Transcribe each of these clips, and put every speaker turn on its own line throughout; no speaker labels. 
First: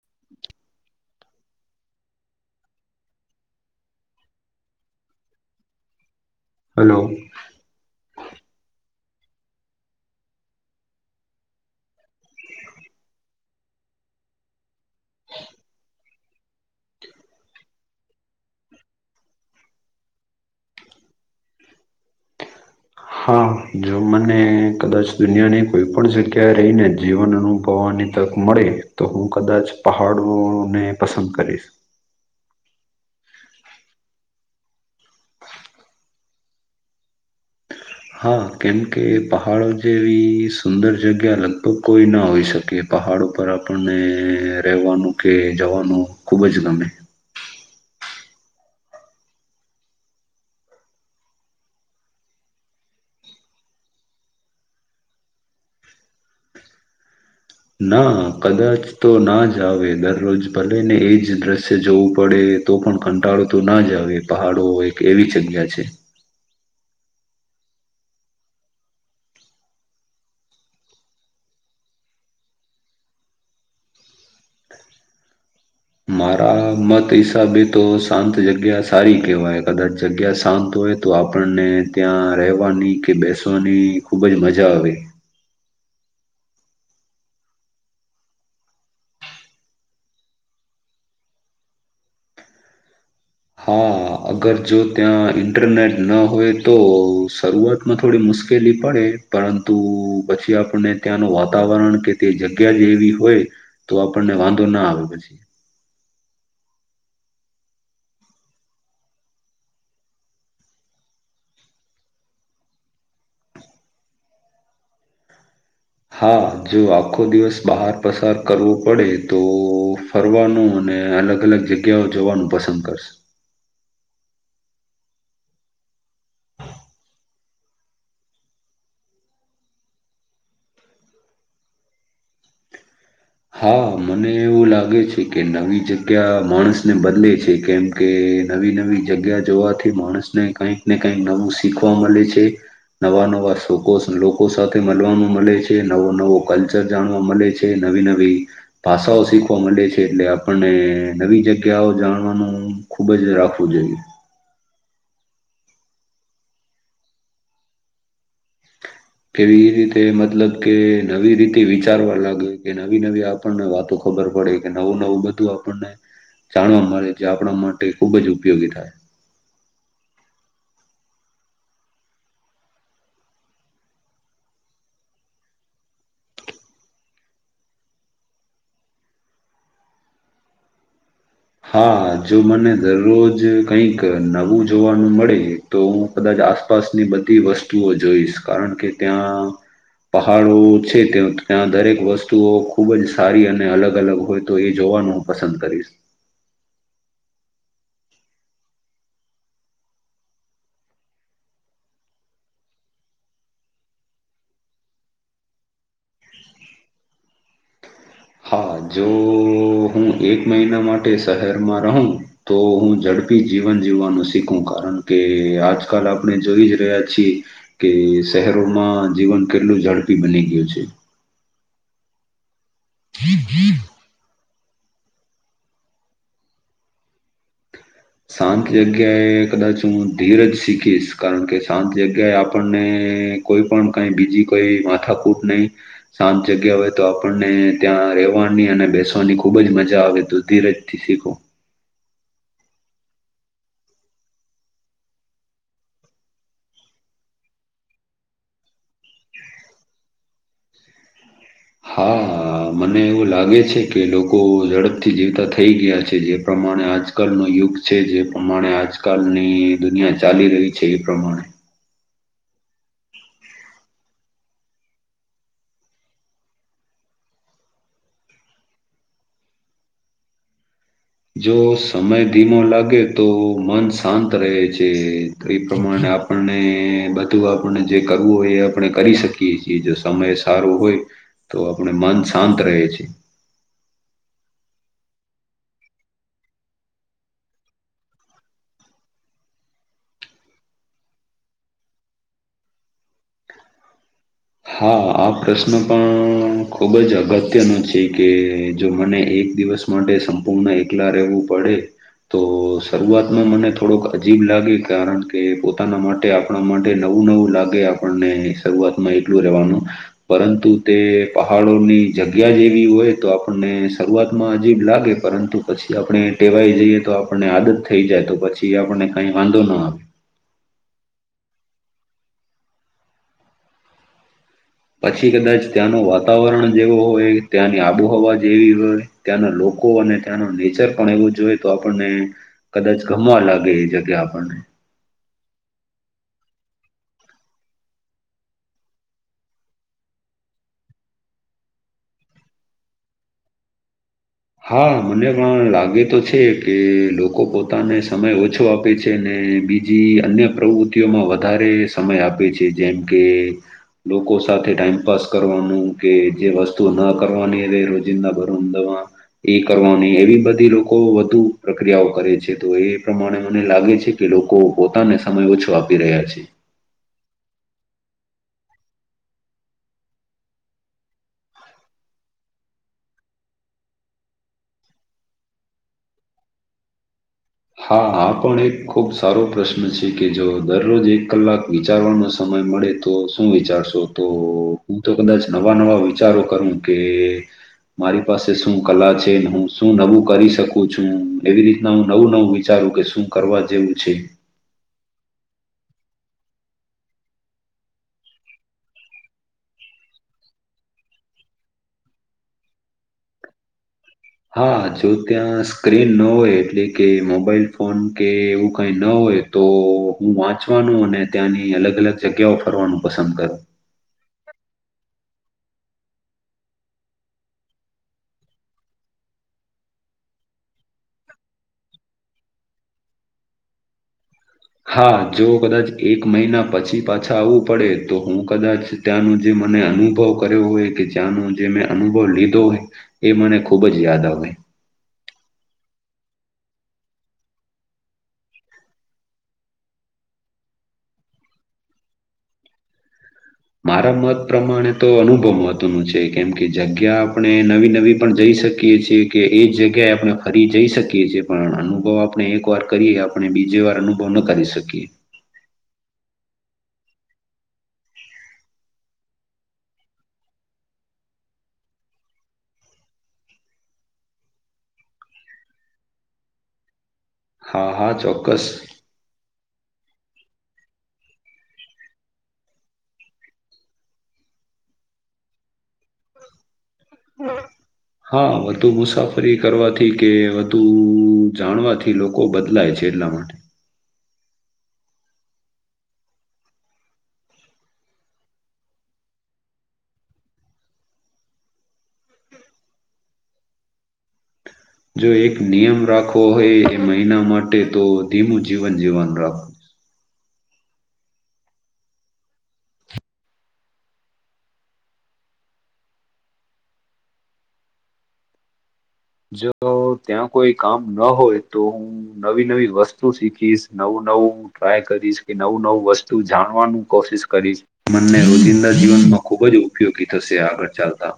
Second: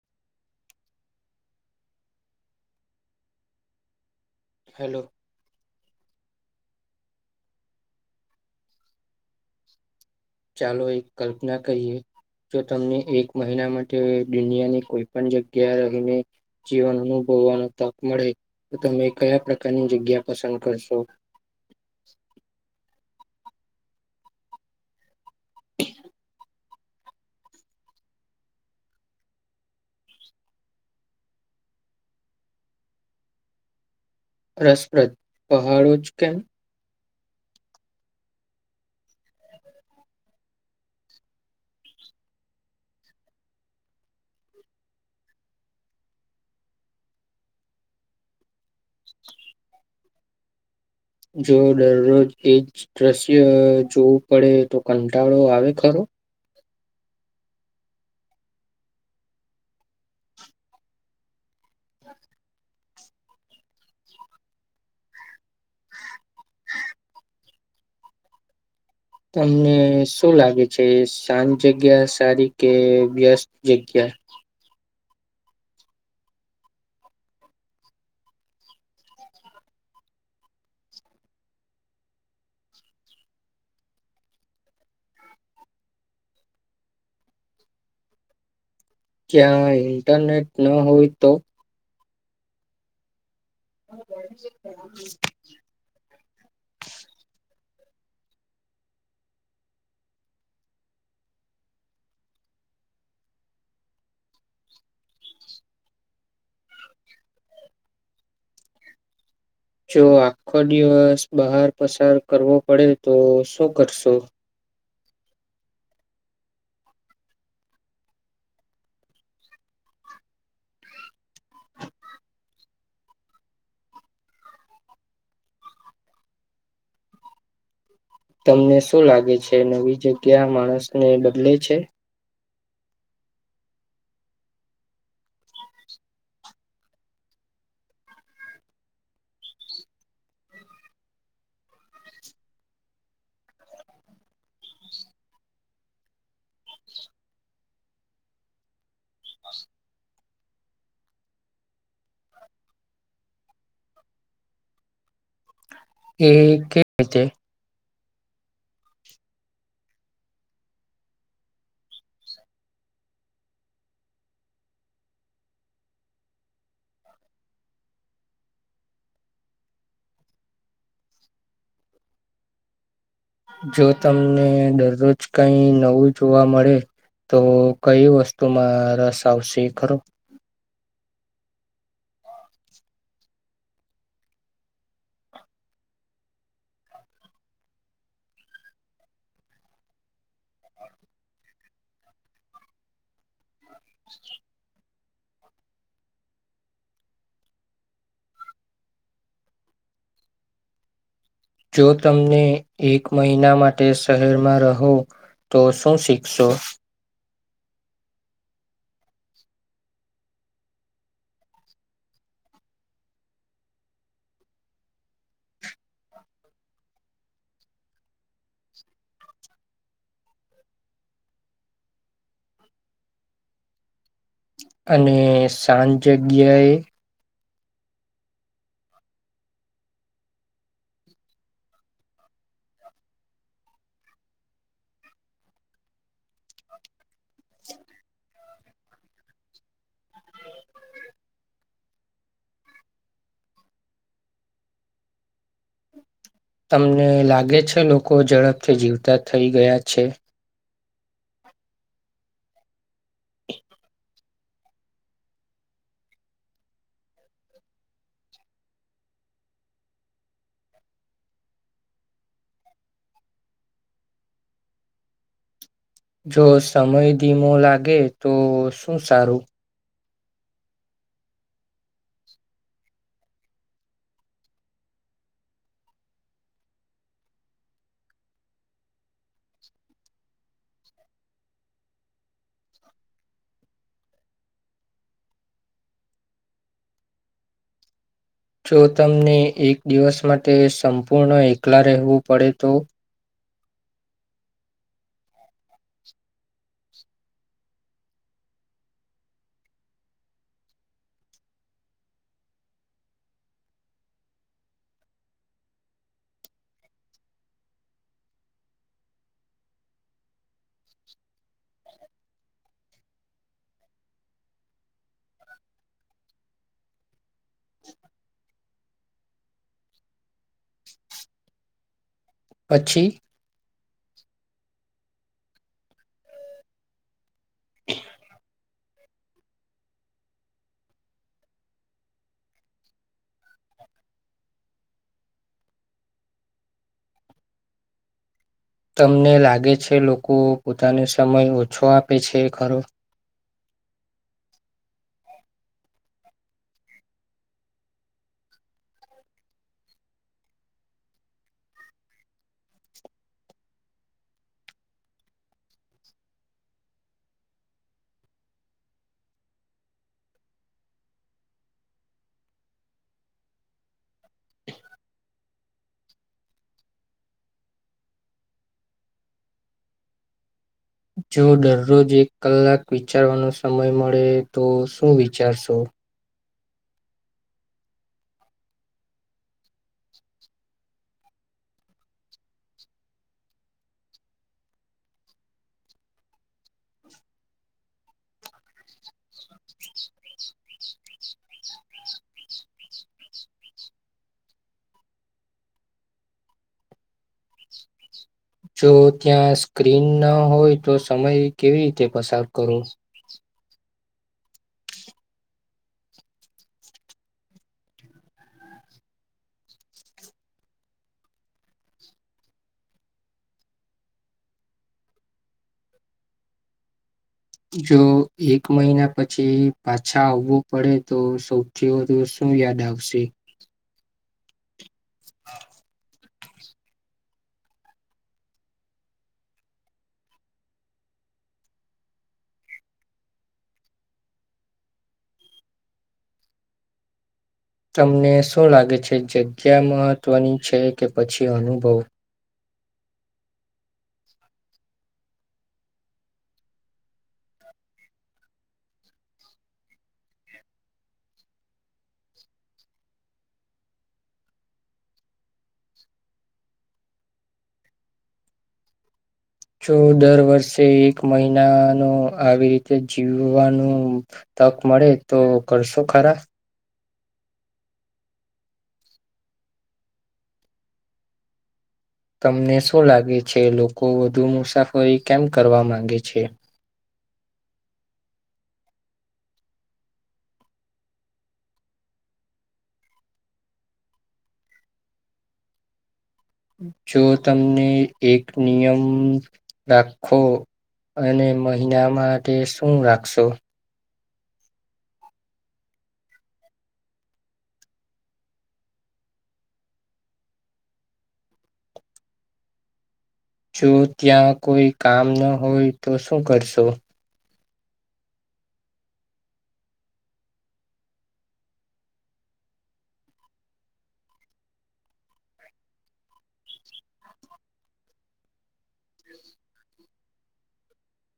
[inaudible]
Hello.
Hello.
ચાલો એક કલ્પના કહીએ. જો તમને એક મહિના માટે દુનિયાની કોઈ પણ જગ્યા રહીને જીવન અનુભવ હોવા તક મળે તો તમે કયા પ્રકારની જગ્યા પસંદ કરશો?
[inaudible] હા જો મને કદાચ દુનિયાની કોઈ પણ જગ્યાએ જઈને જીવન અનુભવવાની તક મળે તો હું કદાચ પહાડોને પસંદ કરીશ. [inaudible]
રસપ્રદ. પહાડો જ કેમ?
[unintelligible] હા કેમકે એ પહાડો જેવી સુંદર જગ્યા લગભગ કોઈ ના હોઈ શકે પહા પહાડો ઉપર આપણને રહેવાનું કે જવાનું ખૂબ જ ગમે.
જો દરરોજ એજ દ્રશ્ય જોવું પડે તો કંટાળો આવે ખરો.
ના કદાચ તો ના જ આવે દરરોજ ભલે ને એ જ દ્રશ્ય જોવું પડે. તો પણ કંટાળો તો ના જ આવે પહાડો એક એવી જગ્યા છે.
તમને શું લાગે છે શાંત જગ્યા સારી કે વ્યસ્ત જગ્યા.
હ [unintelligible] મારા મત હિસાબે તો શાંત જગ્યા સારી કહેવાય કદાચ જગ્યા શાંત હોય તો આપણને ત્યાં રહેવાની કે બેસવાની ખૂબ જ મજા આવે
ક્યાં ઇન્ટરનેટ ન હોય તો
હા અગર જો ત્યાં ઇન્ટરનેટ ન હોય તો શરૂઆત માં થોડી મુશ્કેલી પડે પરંતુ પછી આપણને ત્યાંનું વાતાવરણ કે તે જગ્યા વી હોય તો આપણને વાંધો ના આવે પછી
જો આખો દિવસ બહાર પસાર કરવો પડે તો શું કરશો
હા જો આખો દિવસ બહાર પસાર કરવો પડે તો ફરવાનો અને અને અલગ અલગ જગ્યાઓ જોવાનું પસંદ કરશે
તમને શું લાગે છે નવી જગ્યા માણસને બદલે છે
હા મને એવું લાગે છે કે નવી જગ્યા માણસને બદલે છે કેમ કે કે નવી નવી જગ્યા જોવાથી માણસને કઈક ને કઈક નવું શીખવા મળે છે નવા નવા શ લોકો સાથે મળવાવામાં મળે છે નવો નવો કલ્ચર જાણવા મળે છે નવી નવી ભાષાઓ શીખવા મળે છે એટલે આપણને નવી જગ્યાઓ જાણવાનું ખૂબ જ- - રાખવું જોઈએ.
એ કેતે- -
કેવી એ રીતે મતલબ કે નવી રીતે વિચારવા લાગે કે નવી નવી આપણને વાતો- - ખબર પડે કે નવું નવું બધું આપણને- - જાણવા મળે છે આપણા માટે ખૂબ જ ઉપયોગી થાય.
જો તમને દરરોજ કઈ નવું જોવા મળે- - તો કઈ વસ્તુમાં રસ આવશે ખરો?
[inaudible] હા જો મને દરરોજ કંઈક નવું જોવાનું મળે તો હું કદાચ- - આસપાસની બધી વસ્તુઓ જોઈશ કારણ કે ત્યાં- - પહાડો છે ત ત્યાં દરેક વસ્તુઓ ખૂબ જ સારી અને- - ને અલગ અલગ હોય તો એ જોવાનું હું પસંદ કરીશ.
જો તમને એક મહિના માટે શહેરમાં રહો- - તો શું શીખશો?
હા- - જો હું એક મહિના માટે શહેરમાં રહું તો હું ઝડપી જીવન- - જીવવાનું શીખું કારણ કે આજ કાલ આપણે જોઈ જ રહ્યા છીએ કે શહેરોમાં- - જીવન કેટલું ઝડપી બની ગયું છે. [inaudible]
અને સાંજ જગ્યાએ?
શાંત જગ્યાએ કદાચ હું ધીર જ શીખીશ કારણ કે શાંત જગ્યાએ આપણને- - કોઈ પણ કઈ બીજી કોઈ માથાકૂટ નહી શાંત જગ્યા હોય તો આપણને ત્યાં- - ર રહેવાની અને બેસવાની ખુબ જ મજા આવે તો ધીરજથી શીખો.
તમને લાગે છે લોકો ઝડપથી જીવતા થઈ ગયા છે?
હા. આ મને એવું લાગે છે કે લોકો ઝડપથી જીવતા થઈ ગયા છે જે પ્રમાણે આજકાલ- - ન યુગ છે જે પ્રમાણે આજકાલની દુનિયા ચાલી રહી છે એ પ્રમાણે- -
જો સમય ધીમો લાગે તો શું સારું?
જો સમય ધીમો લાગે તો મન શાંત રહે છે એ પ્રમાણે- - આપણને બધું આપણને જે કરવું હોય એ આપણે કરી શકીએ છીએ જો સમય સારો હોય- - તો આપણે મન શાંત રહે છે.
જો તમને એક દિવસ માટે સંપૂર્ણ એકલા રહેવું પડે તો?
હા આ પ્રશ્ન પણ ખુબ જ અગત્યનો છે કે જો મને એ- - એક દિવસ માટે સંપૂર્ણ એકલા રહેવું પડે- - તો શરૂઆતમાં મને થોડોક અજીબ લાગે કારણ કે પોતાના માટે આપણા માટે નવ- - નવું નવું લાગે આપણને શરૂઆતમાં એક વાનું પરંતુ તે પહાડોની જગ્યા જેવી હોય તો આપણને શરૂઆત અજીબ લાગે પરંતુ પછી આપણે ટેવાઈ જઈએ તો આપણને આદત થઈ જાય તો પછી આપણને કઈ વાંધો ન આવે
પછી?
પછી કદાચ ત્યાંનું વાતાવરણ જેવું હોય ત્યાંની આબોહવા જેવી હોય ત્યાંના લોકો અને ત્યાંનો નેચર પણ એવું જોઈ તો આપણને કદાચ ગમવા લાગે એ જગ્યા આપણને.
તમને લાગે છે લોકો પોતાને સમય ઓછો આપે છે ખરો?
હા મને પણ લાગે તો છે કે લોકો પોતાને સમય ઓછો આપે છે ને અને બીજી અન્ય પ્રવૃત્તિઓમાં વધારે સમય આપે છે જેમ કે લોકો સાથે ટાઈમપાસ કરવાનું કે જે વસ્તુ ના કરવાની હવે રોજિંદા ભરમ દાવા એ કરવાની એવી બધી લોકો વધુ પ્રક્રિયાઓ કરે છે તો એ પ્રમાણે મને લાગે છે કે લોકો લોકો પોતાને સમય ઓછો આપી રહ્યા છે.
જો દરરોજ એક કલાક વિચારવાનો સમય મળે તો શું વિચારશો?
હા આ પણ એક ખૂબ સારો પ્રશ્ન છે કે જો દરરોજ એક કલાક વિચારવાનો સમય મળે તો શું વિચારશો તો હું તો કદાચ નવા નવા વિચારો કરું કે મારી પાસે શું કલા છે હું શું નવું કરી શકું છું એવી રીતના હું નવું નવું વિચારું કે શું કરવા જેવું છે
જો ત્યાં સ્ક્રીન ન હોય તો સમય કેવી રીતે પસાર કરો?
હા જો ત્યાં સ્ક્રીન ન હોય એટલે કે મોબાઈલ ફોન કે એવું કઈ ન હોય હોય તો હું વાંચવાનું અને ત્યાંની અલગ અલગ જગ્યાઓ ફરવાનું પસંદ કરું. [unintelligible]
જો એક મહિના પછી પાછા આવવું પડે તો સૌથી વધુ શું શું યાદ આવશે?
[unintelligible] હા જો કદાચ એક મહિના પછી પાછા આવવું પડે તો હું કદાચ ત્યાંનું જે મને અનુભવ કર્યો હોય કે જ્યાં નો જે મેં અનુભવ લીધો હોય એ મને ખૂબ જ યાદ આવે.
તમને શું લાગે છે જગ્યા મહત્ત્વની છે કે પછી અનુભવ?
મારા મત પ્રમાણે તો અનુભવ મહત્વનું છે કેમ કે જગ્યા આપણે નવી નવી પણ જઈ શકીએ છીએ કે એ જગ્યાએ આપણે ફરી જઈ શકીએ છીએ પણ અનુભવ આપણે એક વાર કરીએ આપણે બીજે વાર અનુભવ ન કરી શકીએ.
જો દર વર્ષે એક મહિનાનું આવી રીતે જીવવાનું તક મળે તો કરશો ખરા?
હા હા ચોક્કસ.
તમને શું લાગે છે લોકો વધુ મુસાફરી કેમ કરવા માંગે છે?
હા હા વધુ મુસાફરી કરવાથી કે વધુ જાણવાથી લોકો બદલાય છે એટલા માટે
જો તમને એક નિયમ રાખો. અને મહિના માટે શું રાખશો?
જો એક નિયમ રાખવો હોય એ મહિના માટે તો ધીમું જીવન જીવવાનું રાખવું.
જો ત્યાં કોઈ કામ ન હોય તો શું કરશો?
જો ત્યાં કોઈ કામ ન હોય તો હું નવી નવી વસ્તુ શીખીશ નવું ટ્રાય કરીશ કે નવું નવું વસ્તુ જાણવાનું કોશિશ કરીશ મને રોજિંદા જીવન માં ખુબ જ ઉપયોગી થશે આગળ ચાલતા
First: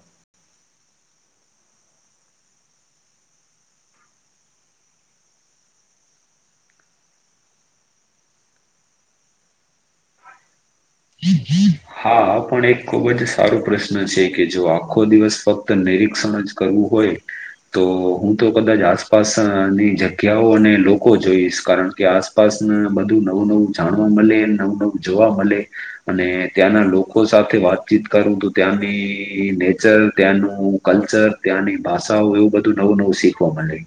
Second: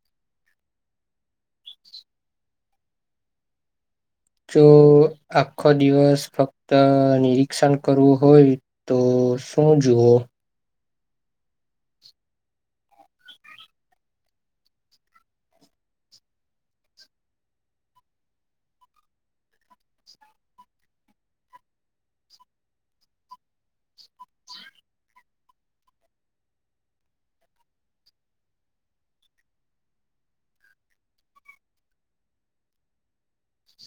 જો આખો દિવસ ફક્ત નિરીક્ષણ કરવું હોય તો? તો શું જુઓ?
હા આ પણ એક ખુબ જ સારો પ્રશ્ન છે કે જો આખો દિવસ ફક્ત નિરીક્ષણ જ કરવું હોય તો હું તો કદાચ આસપાસ ની જગ્યાઓ અને લોકો જોઈશ, કારણ કે આસપાસ [unintelligible] બધું નવું નવું જાણવા મલે નવું નવું જોવા મલે. અને ત્યાંના લોકો સાથે વાતચીત કરું તો ત્યાની નેચર ત્યાનું કલ્ચર, ત્યાંની ભાષાઓ એવું બધું નવું નવું સીખવા મલે.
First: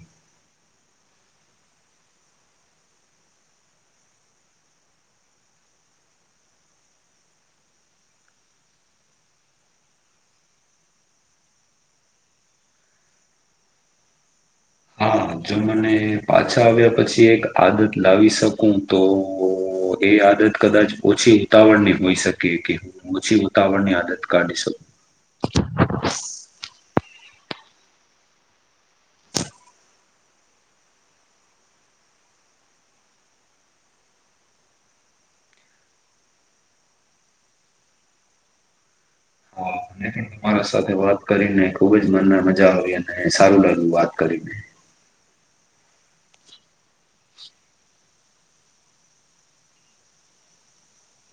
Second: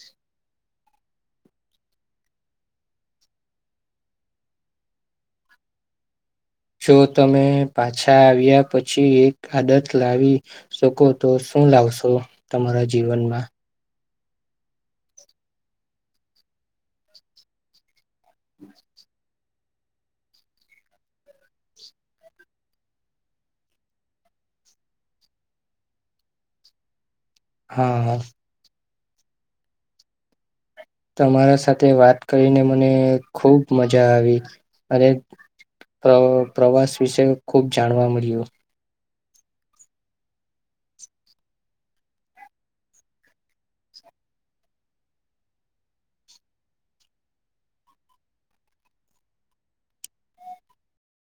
જો તમે પાછા આવ્યા પછી એક આદત લાવી શકો તો શું લાવશો તમારા જીવનમાં?
હા જો મને પાછા આવ્યા પછી એક આદત લાવી શકું તો ઓ એ આદત કદાચ ઓછી ઉતાવળ ની હોઈ શકે કે હું ઓછી ઉતાવળ ની આદત કાઢી શકુ. [unintelligible]
હા હા. તમારા સાથે વાત કરીને મને ખુબ મજા આવી અને પ્ર પ્રવાસ વિશે ખુબ જાણવા મળ્યું.
હા મને પણ તમારા સાથે વાત કરીને ખુબ જ મનમાં મજા આવી અને સારું લાગ્યું વાત કરી ને.